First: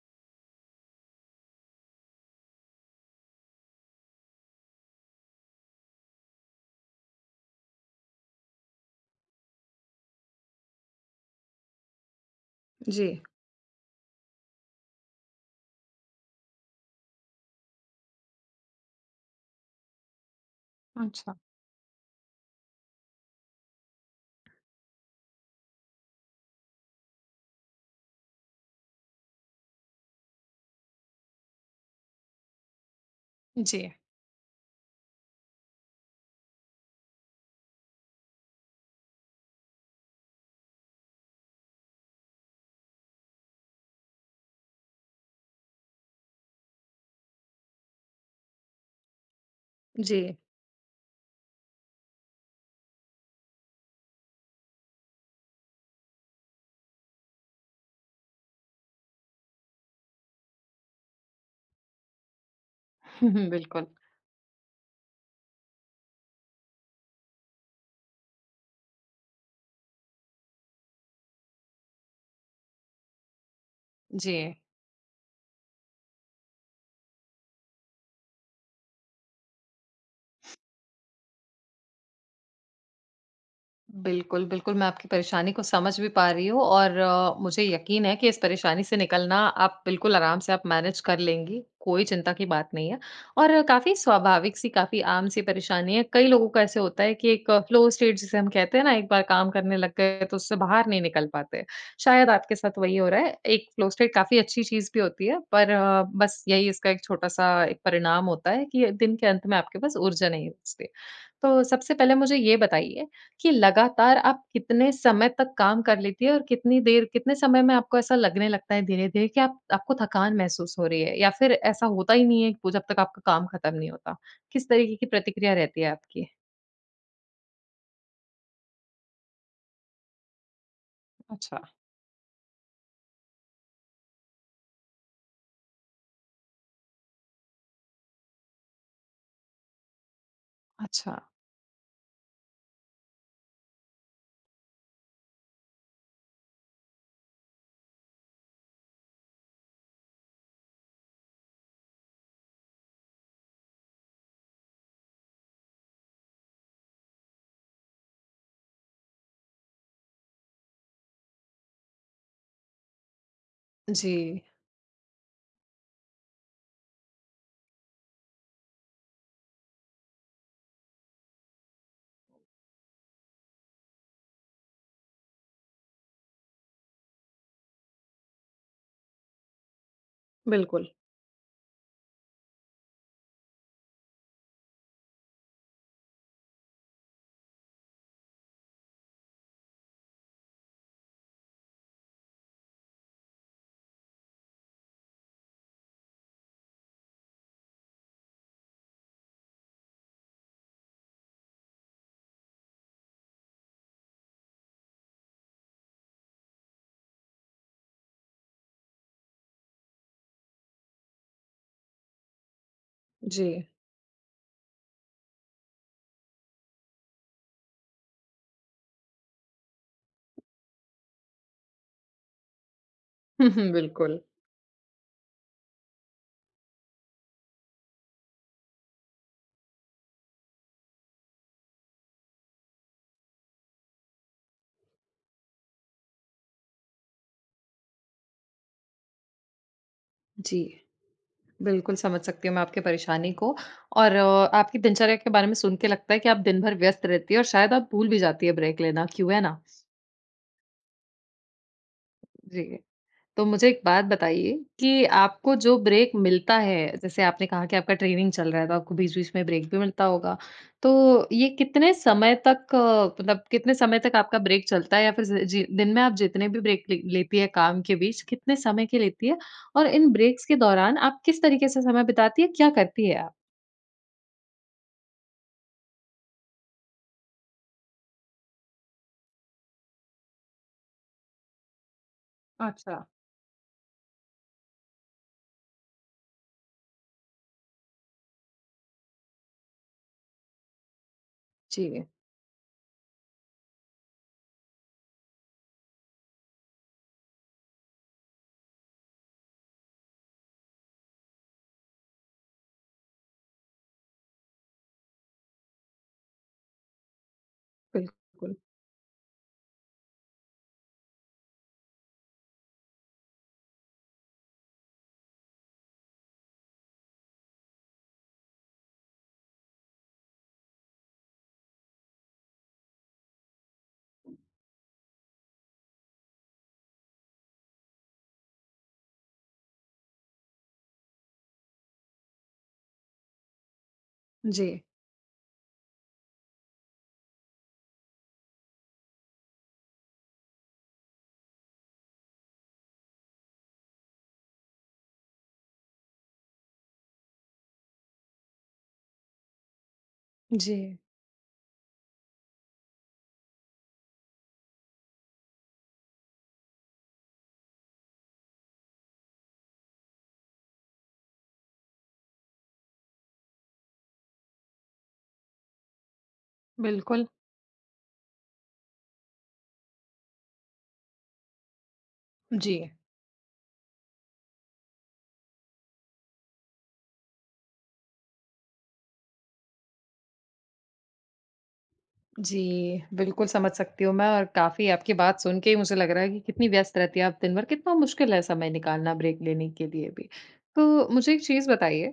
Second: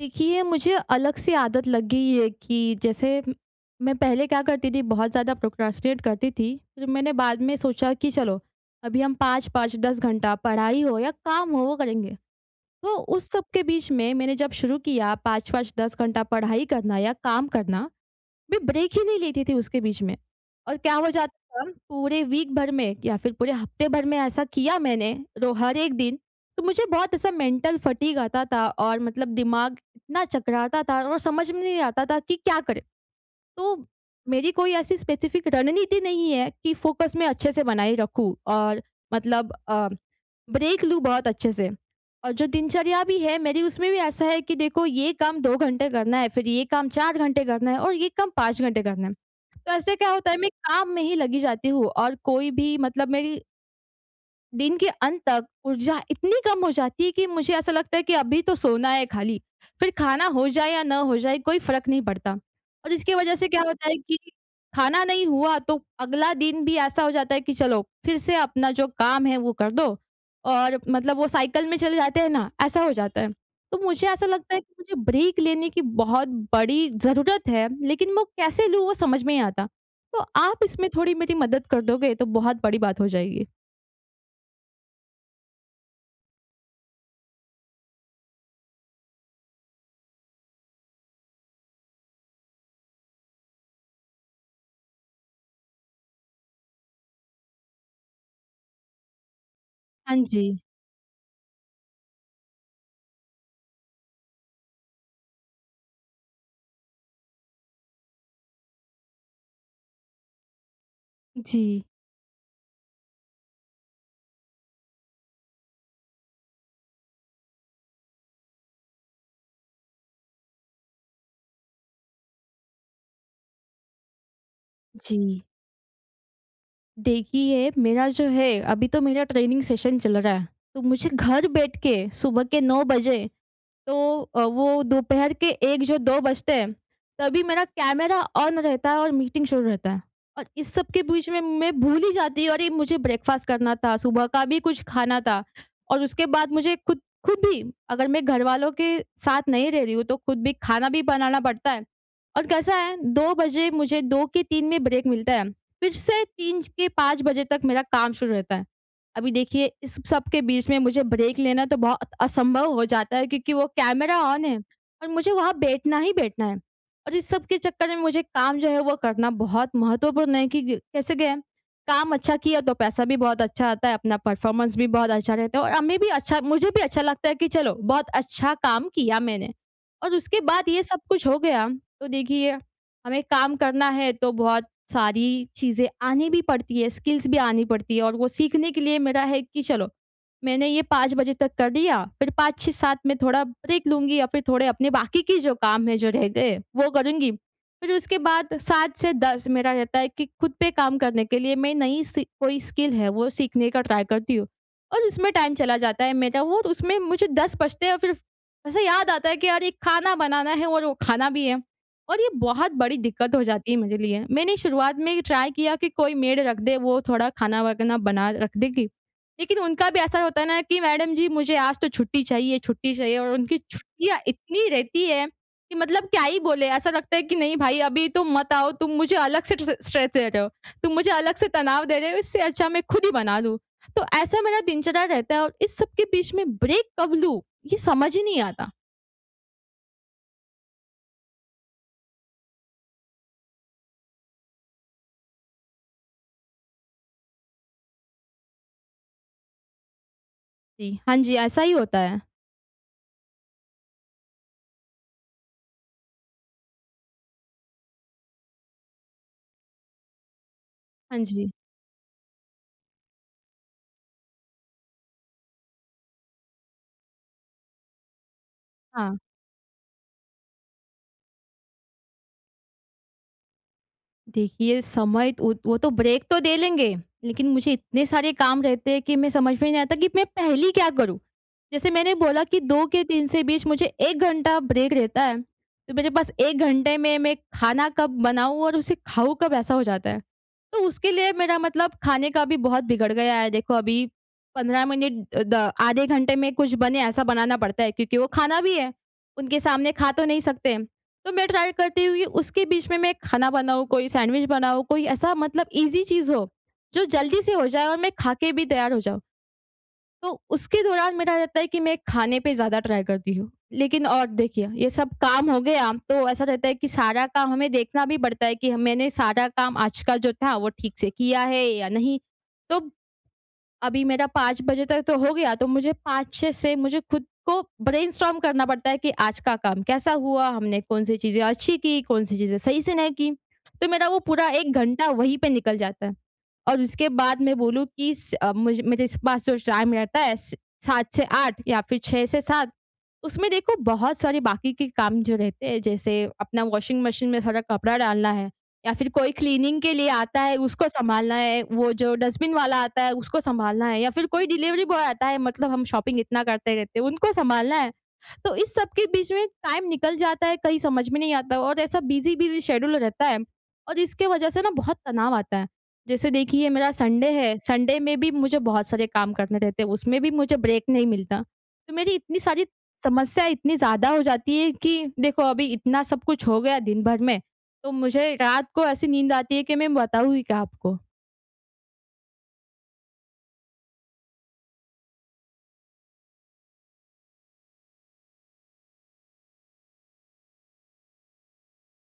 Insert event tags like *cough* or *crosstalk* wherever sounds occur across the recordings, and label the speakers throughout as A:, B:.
A: देखिए, मुझे अलग से आदत लग गई है कि जैसे मैं पहले क्या करती थी, बहुत ज़्यादा प्रोक्रास्टिनेट करती थी। फिर मैंने बाद में सोचा कि चलो, अभी हम 5-5, 10 घंटा पढ़ाई हो या काम हो, वो करेंगे। तो
B: जी।
A: उस सब के बीच में मैंने जब शुरू किया 5-5, 10 घंटा पढ़ाई करना या काम करना, मैं ब्रेक ही नहीं लेती थी उसके बीच में। और क्या हो
B: अच्छा,
A: जाता था पूरे वीक भर में या फिर पूरे हफ्ते भर में ऐसा किया मैंने, रो हर एक दिन। तो मुझे बहुत ऐसा मेंटल फटीग आता था और मतलब दिमाग इतना चकराता था और समझ में नहीं आता था कि क्या करें। तो
B: जी।
A: मेरी कोई ऐसी स्पेसिफिक रणनीति नहीं है कि फोकस मैं अच्छे से बनाए रखूँ और मतलब ब्रेक लूँ बहुत अच्छे से। और जो दिनचर्या भी है मेरी, उसमें भी ऐसा है कि देखो ये काम 2 घंटे करना है, फिर ये काम 4 घंटे करना है और ये काम 5 घंटे करना है। तो ऐसे
B: *laughs*
A: क्या
B: जी।
A: होता है, मैं काम में ही लगी जाती हूँ और कोई भी मतलब मेरी दिन के अंत तक ऊर्जा इतनी कम हो जाती है कि मुझे ऐसा लगता है कि अभी तो सोना है खाली। फिर खाना हो जाए या ना हो जाए, कोई फ़र्क नहीं पड़ता। और इसकी
B: हुँ,
A: वज़ह
B: हुँ,
A: से क्या
B: बिल्कुल,
A: होता है कि खाना नहीं हुआ तो अगला दिन भी ऐसा हो जाता है कि चलो फिर से अपना जो काम है वो कर दो। और मतलब वो साइकिल में चले जाते हैं ना, ऐसा हो जाता है। तो मुझे ऐसा
B: जी।
A: लगता है कि मुझे ब्रेक लेने की बहुत बड़ी ज़रूरत है, लेकिन वो कैसे लूँ वो समझ में नहीं आता। तो आप इसमें थोड़ी मेरी मदद कर दोगे तो बहुत बड़ी बात हो जाएगी।
B: बिल्कुल, बिल्कुल, मैं आपकी परेशानी को समझ भी पा रही हूँ और मुझे यकीन है कि इस परेशानी से निकलना आप बिल्कुल आराम से आप मैनेज कर लेंगी, कोई चिंता की बात नहीं है और काफ़ी स्वाभाविक-सी, काफ़ी आम-सी परेशानी है। कई लोगों का ऐसे होता है कि एक फ़्लो स्टेट जिसे हम कहते हैं ना, एक बार काम करने लग
A: हाँ
B: गए तो
A: जी।
B: उससे बाहर नहीं निकल पाते। शायद आपके साथ वही हो रहा है। एक फ़्लो स्टेट काफ़ी अच्छी चीज़ भी होती है, पर बस यही इसका एक छोटा-सा एक परिणाम होता है कि दिन के अंत में आपके पास ऊर्जा नहीं बचती। तो
A: जी,
B: सबसे पहले मुझे ये बताइए कि लगातार आप कितने समय तक काम कर लेती है और कितनी देर कितने समय में आपको ऐसा लगने लगता है धीरे-धीरे कि आप आपको थकान महसूस हो रही है या फिर ऐसा होता ही नहीं है वो जब तक आपका काम खत्म नहीं होता? किस तरीके की
A: जी।
B: प्रतिक्रिया रहती है आपकी?
A: देखिए, मेरा जो है अभी तो मेरा ट्रेनिंग सेशन चल रहा है, तो मुझे घर
B: अच्छा,
A: बैठ के सुबह के 9 बजे तो वो दोपहर के 1 जो 2 बजते हैं, तभी मेरा कैमरा ऑन रहता है और मीटिंग शुरू रहता है। और इस सब के
B: अच्छा।
A: बीच में मैं भूल ही जाती हूँ, अरे! मुझे ब्रेकफ़ास्ट करना था, सुबह का भी कुछ खाना था। और उसके बाद मुझे खुद खुद भी, अगर मैं घरवालों के साथ नहीं रह रही हूँ, तो खुद भी खाना भी बनाना पड़ता है। और कैसा है, 2 बजे मुझे 2 के 3 में ब्रेक मिलता है, फिर से 3 के 5 बजे तक मेरा काम शुरू रहता है। अभी देखिए, इस सब के बीच में मुझे ब्रेक लेना तो बहुत असंभव हो जाता है, क्योंकि वो कैमरा
B: जी,
A: ऑन है और मुझे वहाँ बैठना ही बैठना है। और इस सब के चक्कर में मुझे काम जो है वो करना बहुत महत्वपूर्ण है कि कैसे गए। काम अच्छा किया तो पैसा भी बहुत अच्छा आता है, अपना परफॉर्मेंस भी बहुत अच्छा रहता है और हमें भी अच्छा, मुझे भी अच्छा लगता है कि चलो बहुत अच्छा काम किया मैंने। और उसके बाद ये
B: बिल्कुल।
A: सब कुछ हो गया, तो देखिए, हमें काम करना है तो बहुत सारी चीज़ें आनी भी पड़ती है, स्किल्स भी आनी पड़ती है और वो सीखने के लिए मेरा है कि चलो, मैंने ये 5 बजे तक कर लिया, फिर 5-6-7 में थोड़ा ब्रेक लूँगी या फिर थोड़े अपने बाकी के जो काम है जो रह गए, वो करूँगी। फिर उसके बाद 7 से 10 मेरा रहता है कि खुद पे काम करने के लिए मैं नई सी कोई स्किल है वो सीखने का ट्राई करती हूँ। और उसमें टाइम चला जाता है मेरा, वो और उसमें मुझे 10 बजते हैं और फिर ऐसे याद आता है कि यार, ये खाना बनाना है और वो खाना भी है। और ये बहुत बड़ी दिक्कत हो
B: जी।
A: जाती है मेरे लिए। मैंने शुरुआत में ट्राई किया कि कोई मेड रख दे, वो थोड़ा खाना-वाना बना रख देगी। लेकिन उनका भी ऐसा होता है ना कि मैडम जी, मुझे आज तो छुट्टी चाहिए, छुट्टी चाहिए, और
B: *laughs* हुँ,
A: उनकी
B: हुँ, बिल्कुल।
A: छुट्टियाँ इतनी रहती है कि मतलब क्या ही बोले। ऐसा लगता है कि नहीं भाई, अभी तुम मत आओ, तुम मुझे अलग से ट्र स्ट्रेस दे रहे हो, तुम मुझे अलग से तनाव दे रहे हो, इससे अच्छा मैं खुद ही बना लूँ। तो ऐसा मेरा दिनचर्या रहता है और इस सब के बीच में ब्रेक कब लूँ? ये समझ ही नहीं आता।
B: जी, बिल्कुल समझ सकती हूँ मैं आपकी परेशानी को और आपकी दिनचर्या के बारे में सुन के लगता है कि आप दिन भर व्यस्त रहती है और शायद आप भूल भी जाती है ब्रेक लेना, क्यों, है ना?
A: जी, हाँ जी, ऐसा ही होता है।
B: जी। तो मुझे एक बात बताइए कि आपको जो ब्रेक मिलता है, जैसे आपने कहा कि आपका ट्रेनिंग चल रहा है तो आपको बीच-बीच में ब्रेक भी मिलता होगा। तो
A: हाँ
B: ये
A: जी,
B: कितने समय तक मतलब कितने समय तक आपका ब्रेक चलता है या फिर ज जी दिन में आप जितने भी ब्रेक ले लेती है काम के बीच, कितने समय के
A: हाँ।
B: लेती है? और इन ब्रेक्स के दौरान आप किस तरीके से समय बिताती है, क्या करती है आप?
A: देखिए, समय वो तो ब्रेक तो दे लेंगे, लेकिन मुझे इतने सारे काम रहते हैं कि मैं समझ में नहीं आता कि मैं पहली क्या करूँ? जैसे मैंने बोला कि 2
B: अच्छा,
A: के 3 से बीच मुझे 1 घंटा ब्रेक रहता है, तो मेरे पास 1 घंटे में मैं खाना कब बनाऊँ और उसे खाऊँ कब, ऐसा हो जाता है। तो उसके लिए मेरा मतलब
B: जी,
A: खाने का भी बहुत बिगड़ गया है। देखो, अभी 15 मिनट अ, द आधे घंटे में कुछ बने, ऐसा बनाना पड़ता है, क्योंकि वो खाना भी है। उनके सामने खा तो नहीं सकते। तो मैं ट्राई करती हूँ कि उसके बीच में मैं खाना बनाऊँ, कोई सैंडविच बनाऊँ, कोई ऐसा मतलब ईज़ी चीज़ हो, जो जल्दी से हो जाए और मैं खा के
B: बिल्कुल।
A: भी तैयार हो जाऊँ। तो उसके दौरान मेरा रहता है कि मैं खाने पे ज़्यादा ट्राई करती हूँ। लेकिन और देखिए, ये सब काम हो गया तो ऐसा रहता है कि सारा काम हमें देखना भी पड़ता है कि मैंने सारा काम आज का जो था वो ठीक से किया है या नहीं। तो अभी मेरा 5 बजे तक तो हो गया, तो मुझे 5-6 से मुझे खुद को ब्रेनस्टॉर्म करना पड़ता है कि आज का काम कैसा हुआ, हमने कौन-सी चीज़ें अच्छी की, कौन-सी चीज़ें सही से नहीं की। तो मेरा वो पूरा
B: जी,
A: 1 घंटा वहीं पे निकल जाता है। और उसके बाद मैं बोलूँ कि मुझे मेरे स पास जो टाइम रहता है, स 7 से 8 या फिर 6 से 7, उसमें देखो बहुत सारे बाकी के काम जो रहते हैं, जैसे अपना वॉशिंग मशीन में सारा कपड़ा डालना है या फिर कोई क्लीनिंग के लिए आता है
B: जी,
A: उसको सँभालना है, वो जो डस्टबिन वाला आता है उसको सँभालना है या फिर कोई डिलीवरी बॉय आता है, मतलब हम शॉपिंग इतना करते रहते हैं, उनको सँभालना है। तो इस सब के बीच में टाइम निकल जाता है, कहीं समझ में नहीं आता और ऐसा बिज़ी-बिज़ी शेड्यूल रहता है और इसके वजह से ना बहुत तनाव आता है। जैसे देखिए, मेरा
B: बिल्कुल,
A: संडे है, संडे में भी मुझे बहुत सारे काम करने रहते हैं, उसमें भी मुझे ब्रेक नहीं मिलता। तो मेरी इतनी सारी
B: जी।
A: समस्या इतनी ज़्यादा हो जाती है कि देखो, अभी इतना सब कुछ हो गया दिन भर में, तो मुझे रात को ऐसी नींद आती है कि मैं बताऊँ ही क्या आपको।
B: जी, बिल्कुल समझ सकती हूँ मैं और काफ़ी आपकी बात सुन के ही मुझे लग रहा है कि कितनी व्यस्त रहती हैं आप दिन भर, कितना मुश्किल है समय निकालना ब्रेक लेने के लिए भी। तो मुझे एक चीज़ बताइए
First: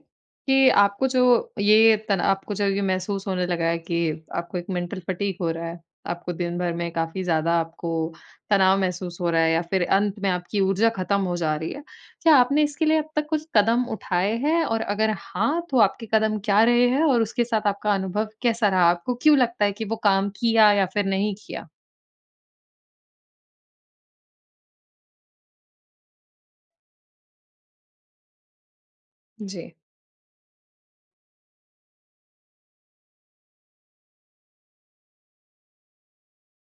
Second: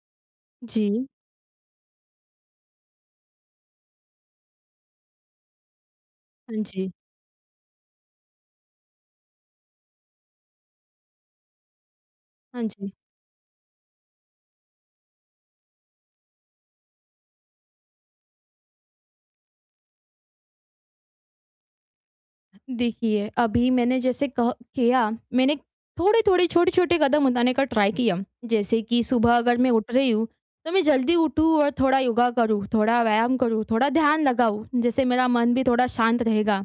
B: कि
A: जी।
B: आपको जब ये महसूस होने लगा है कि आपको एक मेंटल फटीग हो रहा है, आपको दिन
A: हाँ
B: भर में
A: जी।
B: काफ़ी ज़्यादा आपको तनाव महसूस हो रहा है या फिर अंत में आपकी ऊर्जा खत्म हो जा रही है, क्या आपने
A: हाँ
B: इसके
A: जी।
B: लिए अब तक कुछ कदम उठाए हैं और अगर हाँ, तो आपके कदम क्या रहे हैं और उसके साथ आपका अनुभव कैसा रहा? आपको क्यों लगता है कि वो काम किया या फिर नहीं किया?
A: देखिए, अभी मैंने जैसे कह किया, मैंने थोड़े-थोड़े, छोटे-छोटे कदम उठाने का ट्राई किया। जैसे कि सुबह अगर
B: जी,
A: मैं उठ रही हूँ, तो मैं जल्दी उठूँ और थोड़ा योगा करूँ, थोड़ा व्यायाम करूँ, थोड़ा ध्यान लगाऊँ, जिससे मेरा मन भी थोड़ा शांत रहेगा।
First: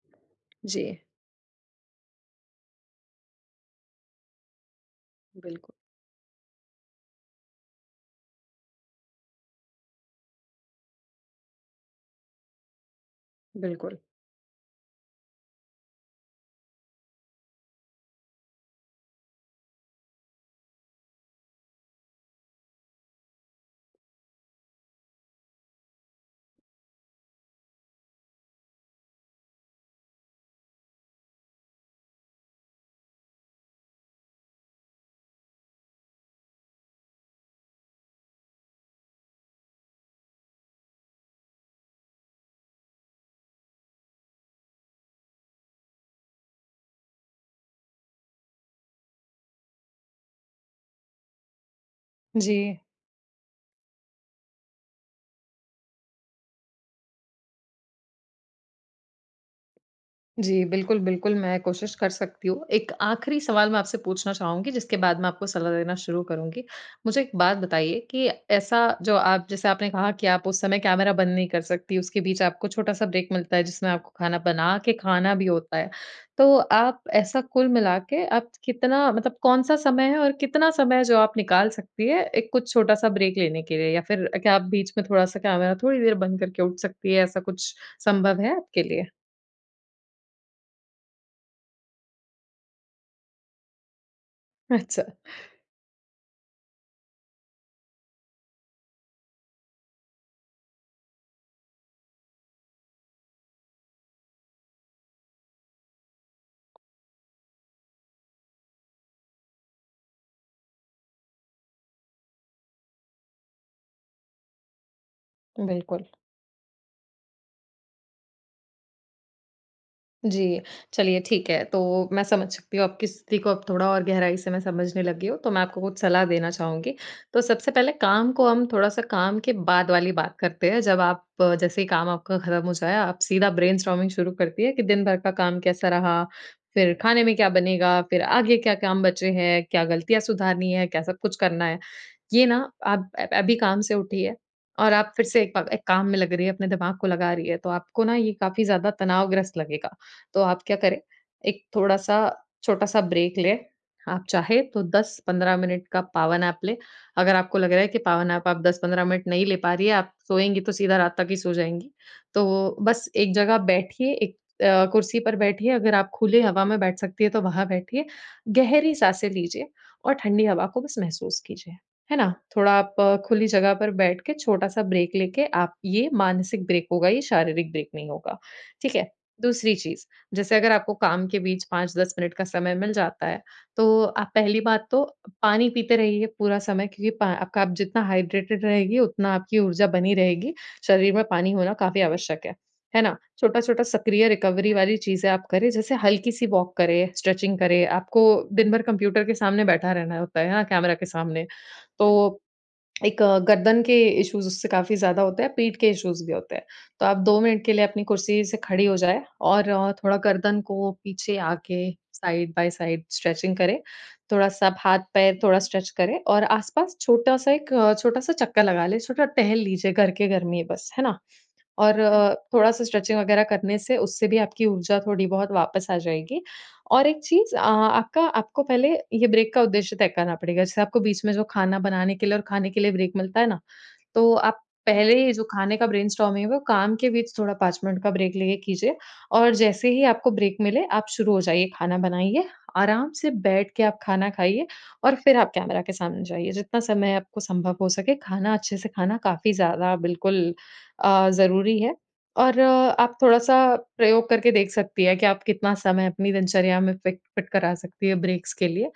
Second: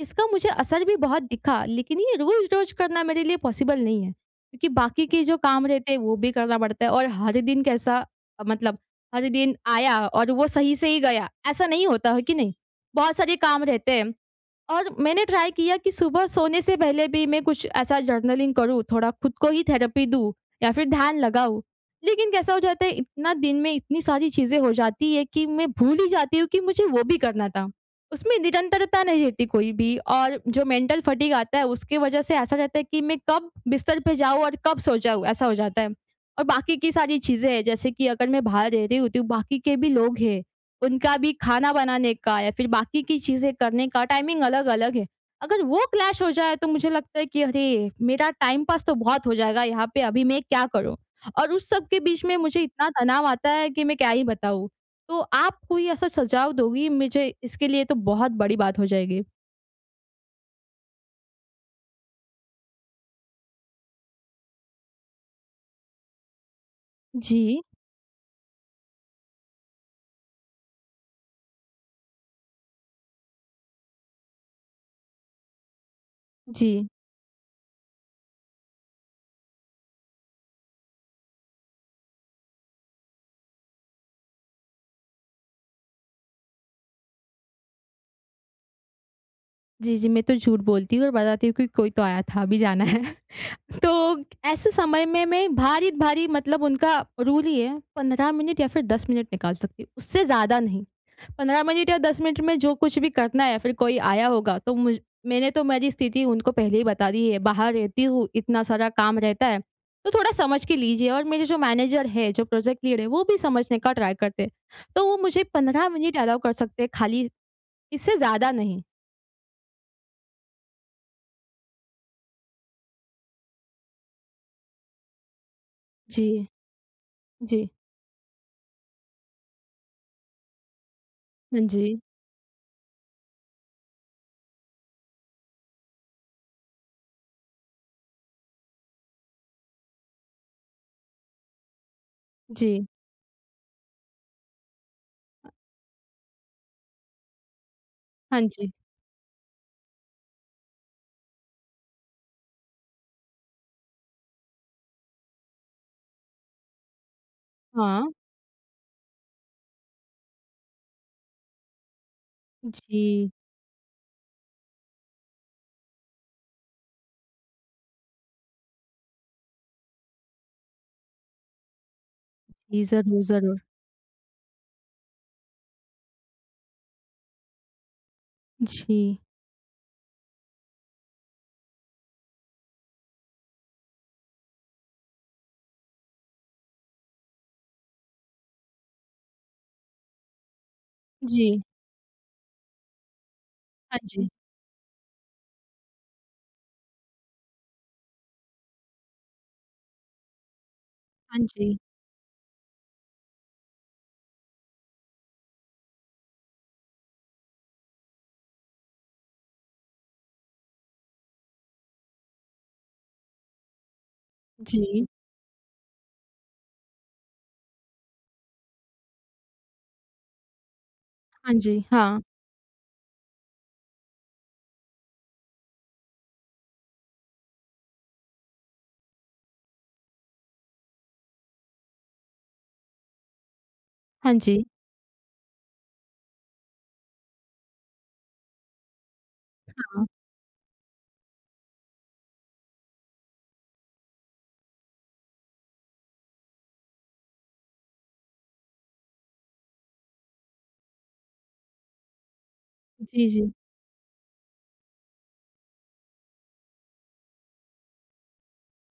A: इसका मुझे असर
B: जी।
A: भी बहुत दिखा, लेकिन ये रोज़-रोज़ करना मेरे लिए पॉसिबल नहीं है, क्योंकि बाकी के जो काम
B: बिल्कुल,
A: रहते हैं, वो भी करना पड़ता है और हर दिन कैसा मतलब हर दिन आया और वो सही से ही गया, ऐसा नहीं होता, है कि नहीं? बहुत सारे काम रहते
B: बिल्कुल।
A: हैं। और मैंने ट्राई किया कि सुबह सोने से पहले भी मैं कुछ ऐसा जर्नलिंग करूँ, थोड़ा खुद को ही थेरेपी दूँ या फिर ध्यान लगाऊँ। लेकिन कैसा हो जाता है, इतना दिन में इतनी सारी चीज़ें हो जाती है कि मैं भूल ही जाती हूँ कि मुझे वो भी करना था। उसमें निरंतरता नहीं रहती कोई भी, और जो मेंटल फटीग आता है उसकी वजह से ऐसा रहता है कि मैं कब बिस्तर पे जाऊँ और कब सो जाऊँ, ऐसा हो जाता है। और बाकी की सारी चीज़ें हैं, जैसे कि अगर मैं बाहर रह रही होती हूँ, बाकी के भी लोग हैं। उनका भी खाना बनाने का या फिर बाकी की चीज़ें करने का टाइमिंग अलग-अलग है। अगर वो क्लैश हो जाए तो मुझे लगता है कि अरे! मेरा टाइम पास तो बहुत हो जाएगा, यहाँ पे अभी मैं क्या करूँ? और उस सब के बीच में
B: जी।
A: मुझे इतना तनाव आता है कि मैं क्या ही बताऊँ? तो आप कोई ऐसा सुझाव दोगी मुझे इसके लिए तो बहुत बड़ी बात हो जाएगी।
B: जी, बिल्कुल, बिल्कुल, मैं कोशिश कर सकती हूँ। एक आखिरी सवाल मैं आपसे पूछना चाहूँगी, जिसके बाद मैं आपको सलाह देना शुरू करूँगी। मुझे एक बात
A: जी,
B: बताइए कि ऐसा जो आप जैसे आपने कहा कि आप उस समय कैमरा बंद नहीं कर सकती, उसके बीच आपको छोटा-सा ब्रेक मिलता है, जिसमें आपको खाना बना के खाना भी होता है। तो
A: जी।
B: आप ऐसा कुल मिला के आप कितना मतलब कौन-सा समय है और कितना समय जो आप निकाल सकती हैं, एक कुछ छोटा-सा ब्रेक लेने के लिए? या फिर क्या आप बीच में थोड़ा-सा कैमरा थोड़ी देर बंद करके उठ सकती हैं, ऐसा कुछ संभव है आपके लिए?
A: जी, जी, मैं तो झूठ बोलती हूँ और बताती हूँ कि कोई तो आया था, अभी जाना है। तो ऐसे
B: *laughs* अच्छा।
A: समय में मैं भारी-भारी, मतलब उनका रूल ही है, 15 मिनट या फिर 10 मिनट निकाल सकती हूँ, उससे ज़्यादा नहीं। 15 मिनट या 10 मिनट में जो कुछ भी करना है, या फिर कोई आया होगा तो मुझ मैंने तो मेरी स्थिति उनको पहले ही बता दी है, बाहर रहती हूँ, इतना सारा काम रहता है। तो थोड़ा समझ के लीजिए। और मेरे जो मैनेजर है, जो प्रोजेक्ट लीड है, वो भी समझने का ट्राई करते हैं। तो वो मुझे 15
B: बिल्कुल,
A: मिनट अलाउ कर सकते हैं खाली, इससे ज़्यादा नहीं।
B: जी। चलिए ठीक है, तो मैं समझ सकती हूँ आपकी स्थिति को अब थोड़ा और गहराई से मैं समझने लगी हूँ, तो मैं आपको कुछ सलाह
A: जी,
B: देना चाहूँगी। तो
A: जी।
B: सबसे पहले काम को हम थोड़ा-सा काम के बाद वाली बात करते हैं, जब आप
A: हाँ
B: जैसे ही
A: जी,
B: काम आपका खत्म हो जाए, आप सीधा ब्रेनस्टॉर्मिंग शुरू करती है कि दिन भर का काम कैसा रहा, फिर खाने में क्या बनेगा, फिर आगे क्या काम बचे हैं, क्या गलतियाँ सुधारनी है, क्या सब कुछ करना है। ये ना
A: जी।
B: आप अभी काम से उठी है और आप फिर से एक काम में लग रही है, अपने दिमाग को लगा रही है, तो आपको ना ये
A: हाँ
B: काफ़ी
A: जी।
B: ज़्यादा तनावग्रस्त लगेगा। तो आप क्या करें, एक थोड़ा-सा छोटा-सा ब्रेक लें। आप चाहे तो 10-15 मिनट का पावर नैप लें। अगर आपको लग रहा है कि
A: हाँ,
B: पावर नैप आप 10-15 मिनट नहीं ले पा रही हैं, आप सोएँगी तो सीधा रात तक ही सो जाएँगी। तो बस
A: जी।
B: एक जगह बैठिए, कुर्सी पर बैठिए, अगर आप खुली हवा में बैठ सकती हैं तो वहाँ बैठिए। गहरी साँसें लीजिए और ठंडी हवा को बस महसूस कीजिए। है ना? थोड़ा
A: जी,
B: आप
A: ज़रूर,
B: खुली
A: ज़रूर।
B: जगह पर बैठ के छोटा-सा ब्रेक लेके आप ये मानसिक ब्रेक होगा, ये शारीरिक ब्रेक नहीं होगा, ठीक है?
A: जी,
B: दूसरी चीज़, जैसे अगर आपको काम के बीच 5-10 मिनट का समय मिल जाता है, तो आप पहली बात तो पानी पीते रहिए पूरा समय क्योंकि पा आपका आप जितना हाइड्रेटेड रहेगी, उतना आपकी ऊर्जा बनी रहेगी। शरीर में
A: जी।
B: पानी होना काफ़ी आवश्यक है ना? छोटा-छोटा
A: हाँ
B: सक्रिय
A: जी,
B: रिकवरी वाली चीज़ें आप करें, जैसे हल्की-सी वॉक करें, स्ट्रेचिंग करें। आपको दिन भर कंप्यूटर के सामने बैठा रहना होता है ना? कैमरा के
A: हाँ
B: सामने।
A: जी,
B: तो एक गर्दन के इश्यूज़ उससे काफ़ी ज़्यादा होते हैं, पीठ के इश्यूज़ भी होते हैं। तो आप 2 मिनट के लिए अपनी कुर्सी से खड़ी हो जाएँ और थोड़ा गर्दन को पीछे आके साइड बाय साइड स्ट्रेचिंग करें। थोड़ा-सा आप
A: जी,
B: हाथ-पैर थोड़ा स्ट्रेच करें और आस-पास छोटा-सा छोटा-सा चक्कर लगा लें, छोटा टहल लीजिए घर के घर में ही बस, है ना?
A: हाँ जी,
B: और
A: हाँ,
B: थोड़ा-सा स्ट्रेचिंग वगैरह करने से उससे भी आपकी ऊर्जा थोड़ी बहुत वापस आ जाएगी। और एक चीज़ आपका आपको पहले ये ब्रेक का उद्देश्य तय करना पड़ेगा। जैसे आपको बीच में जो खाना बनाने के लिए और खाने के लिए ब्रेक मिलता है ना, तो
A: हाँ
B: आप
A: जी,
B: पहले ही जो खाने का ब्रेनस्टॉर्मिंग है, वो काम के बीच थोड़ा 5 मिनट का ब्रेक लेके कीजिए और जैसे ही
A: हाँ।
B: आपको ब्रेक मिले, आप शुरू हो जाइए, खाना बनाइए, आराम से बैठ के आप खाना खाइए और फिर आप कैमरा के सामने जाइए। जितना समय आपको संभव हो सके, खाना अच्छे से खाना काफ़ी ज़्यादा बिल्कुल ज़रूरी है और आप
A: जी, जी।
B: थोड़ा-सा प्रयोग करके देख सकती हैं कि आप कितना समय अपनी दिनचर्या में फ़िट फ़िट करा सकती हैं ब्रेक्स के लिए।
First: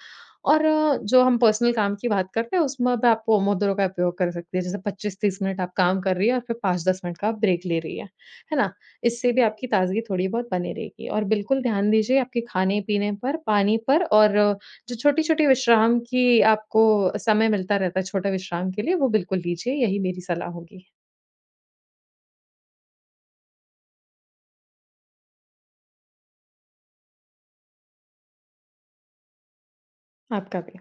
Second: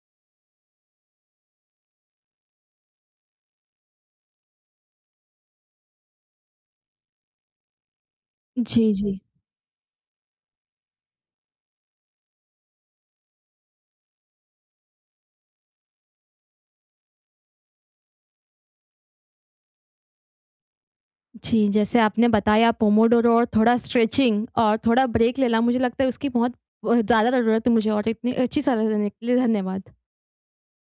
B: और जो हम पर्सनल काम की बात करते हैं, उसमें भी आप पोमोदोरो का उपयोग कर सकती हैं। जैसे 25-30 मिनट आप काम कर रही हैं और फिर 5-10 मिनट का आप ब्रेक ले रही हैं, है ना?
A: जी, जी।
B: इससे भी आपकी ताज़गी थोड़ी बहुत बनी रहेगी और बिल्कुल ध्यान दीजिए आपके खाने-पीने पर, पानी पर और जो छोटी-छोटी विश्राम की आपको समय मिलता रहता है छोटे विश्राम के लिए, वो बिल्कुल लीजिए। यही मेरी सलाह होगी।
A: जी, जैसे आपने बताया पोमोडोरो और थोड़ा स्ट्रेचिंग और थोड़ा ब्रेक लेना, मुझे लगता है उसकी बहुत ज़्यादा ज़रूरत है मुझे, और इतनी अच्छी सलाह देने के लिए धन्यवाद।
B: आपका भी।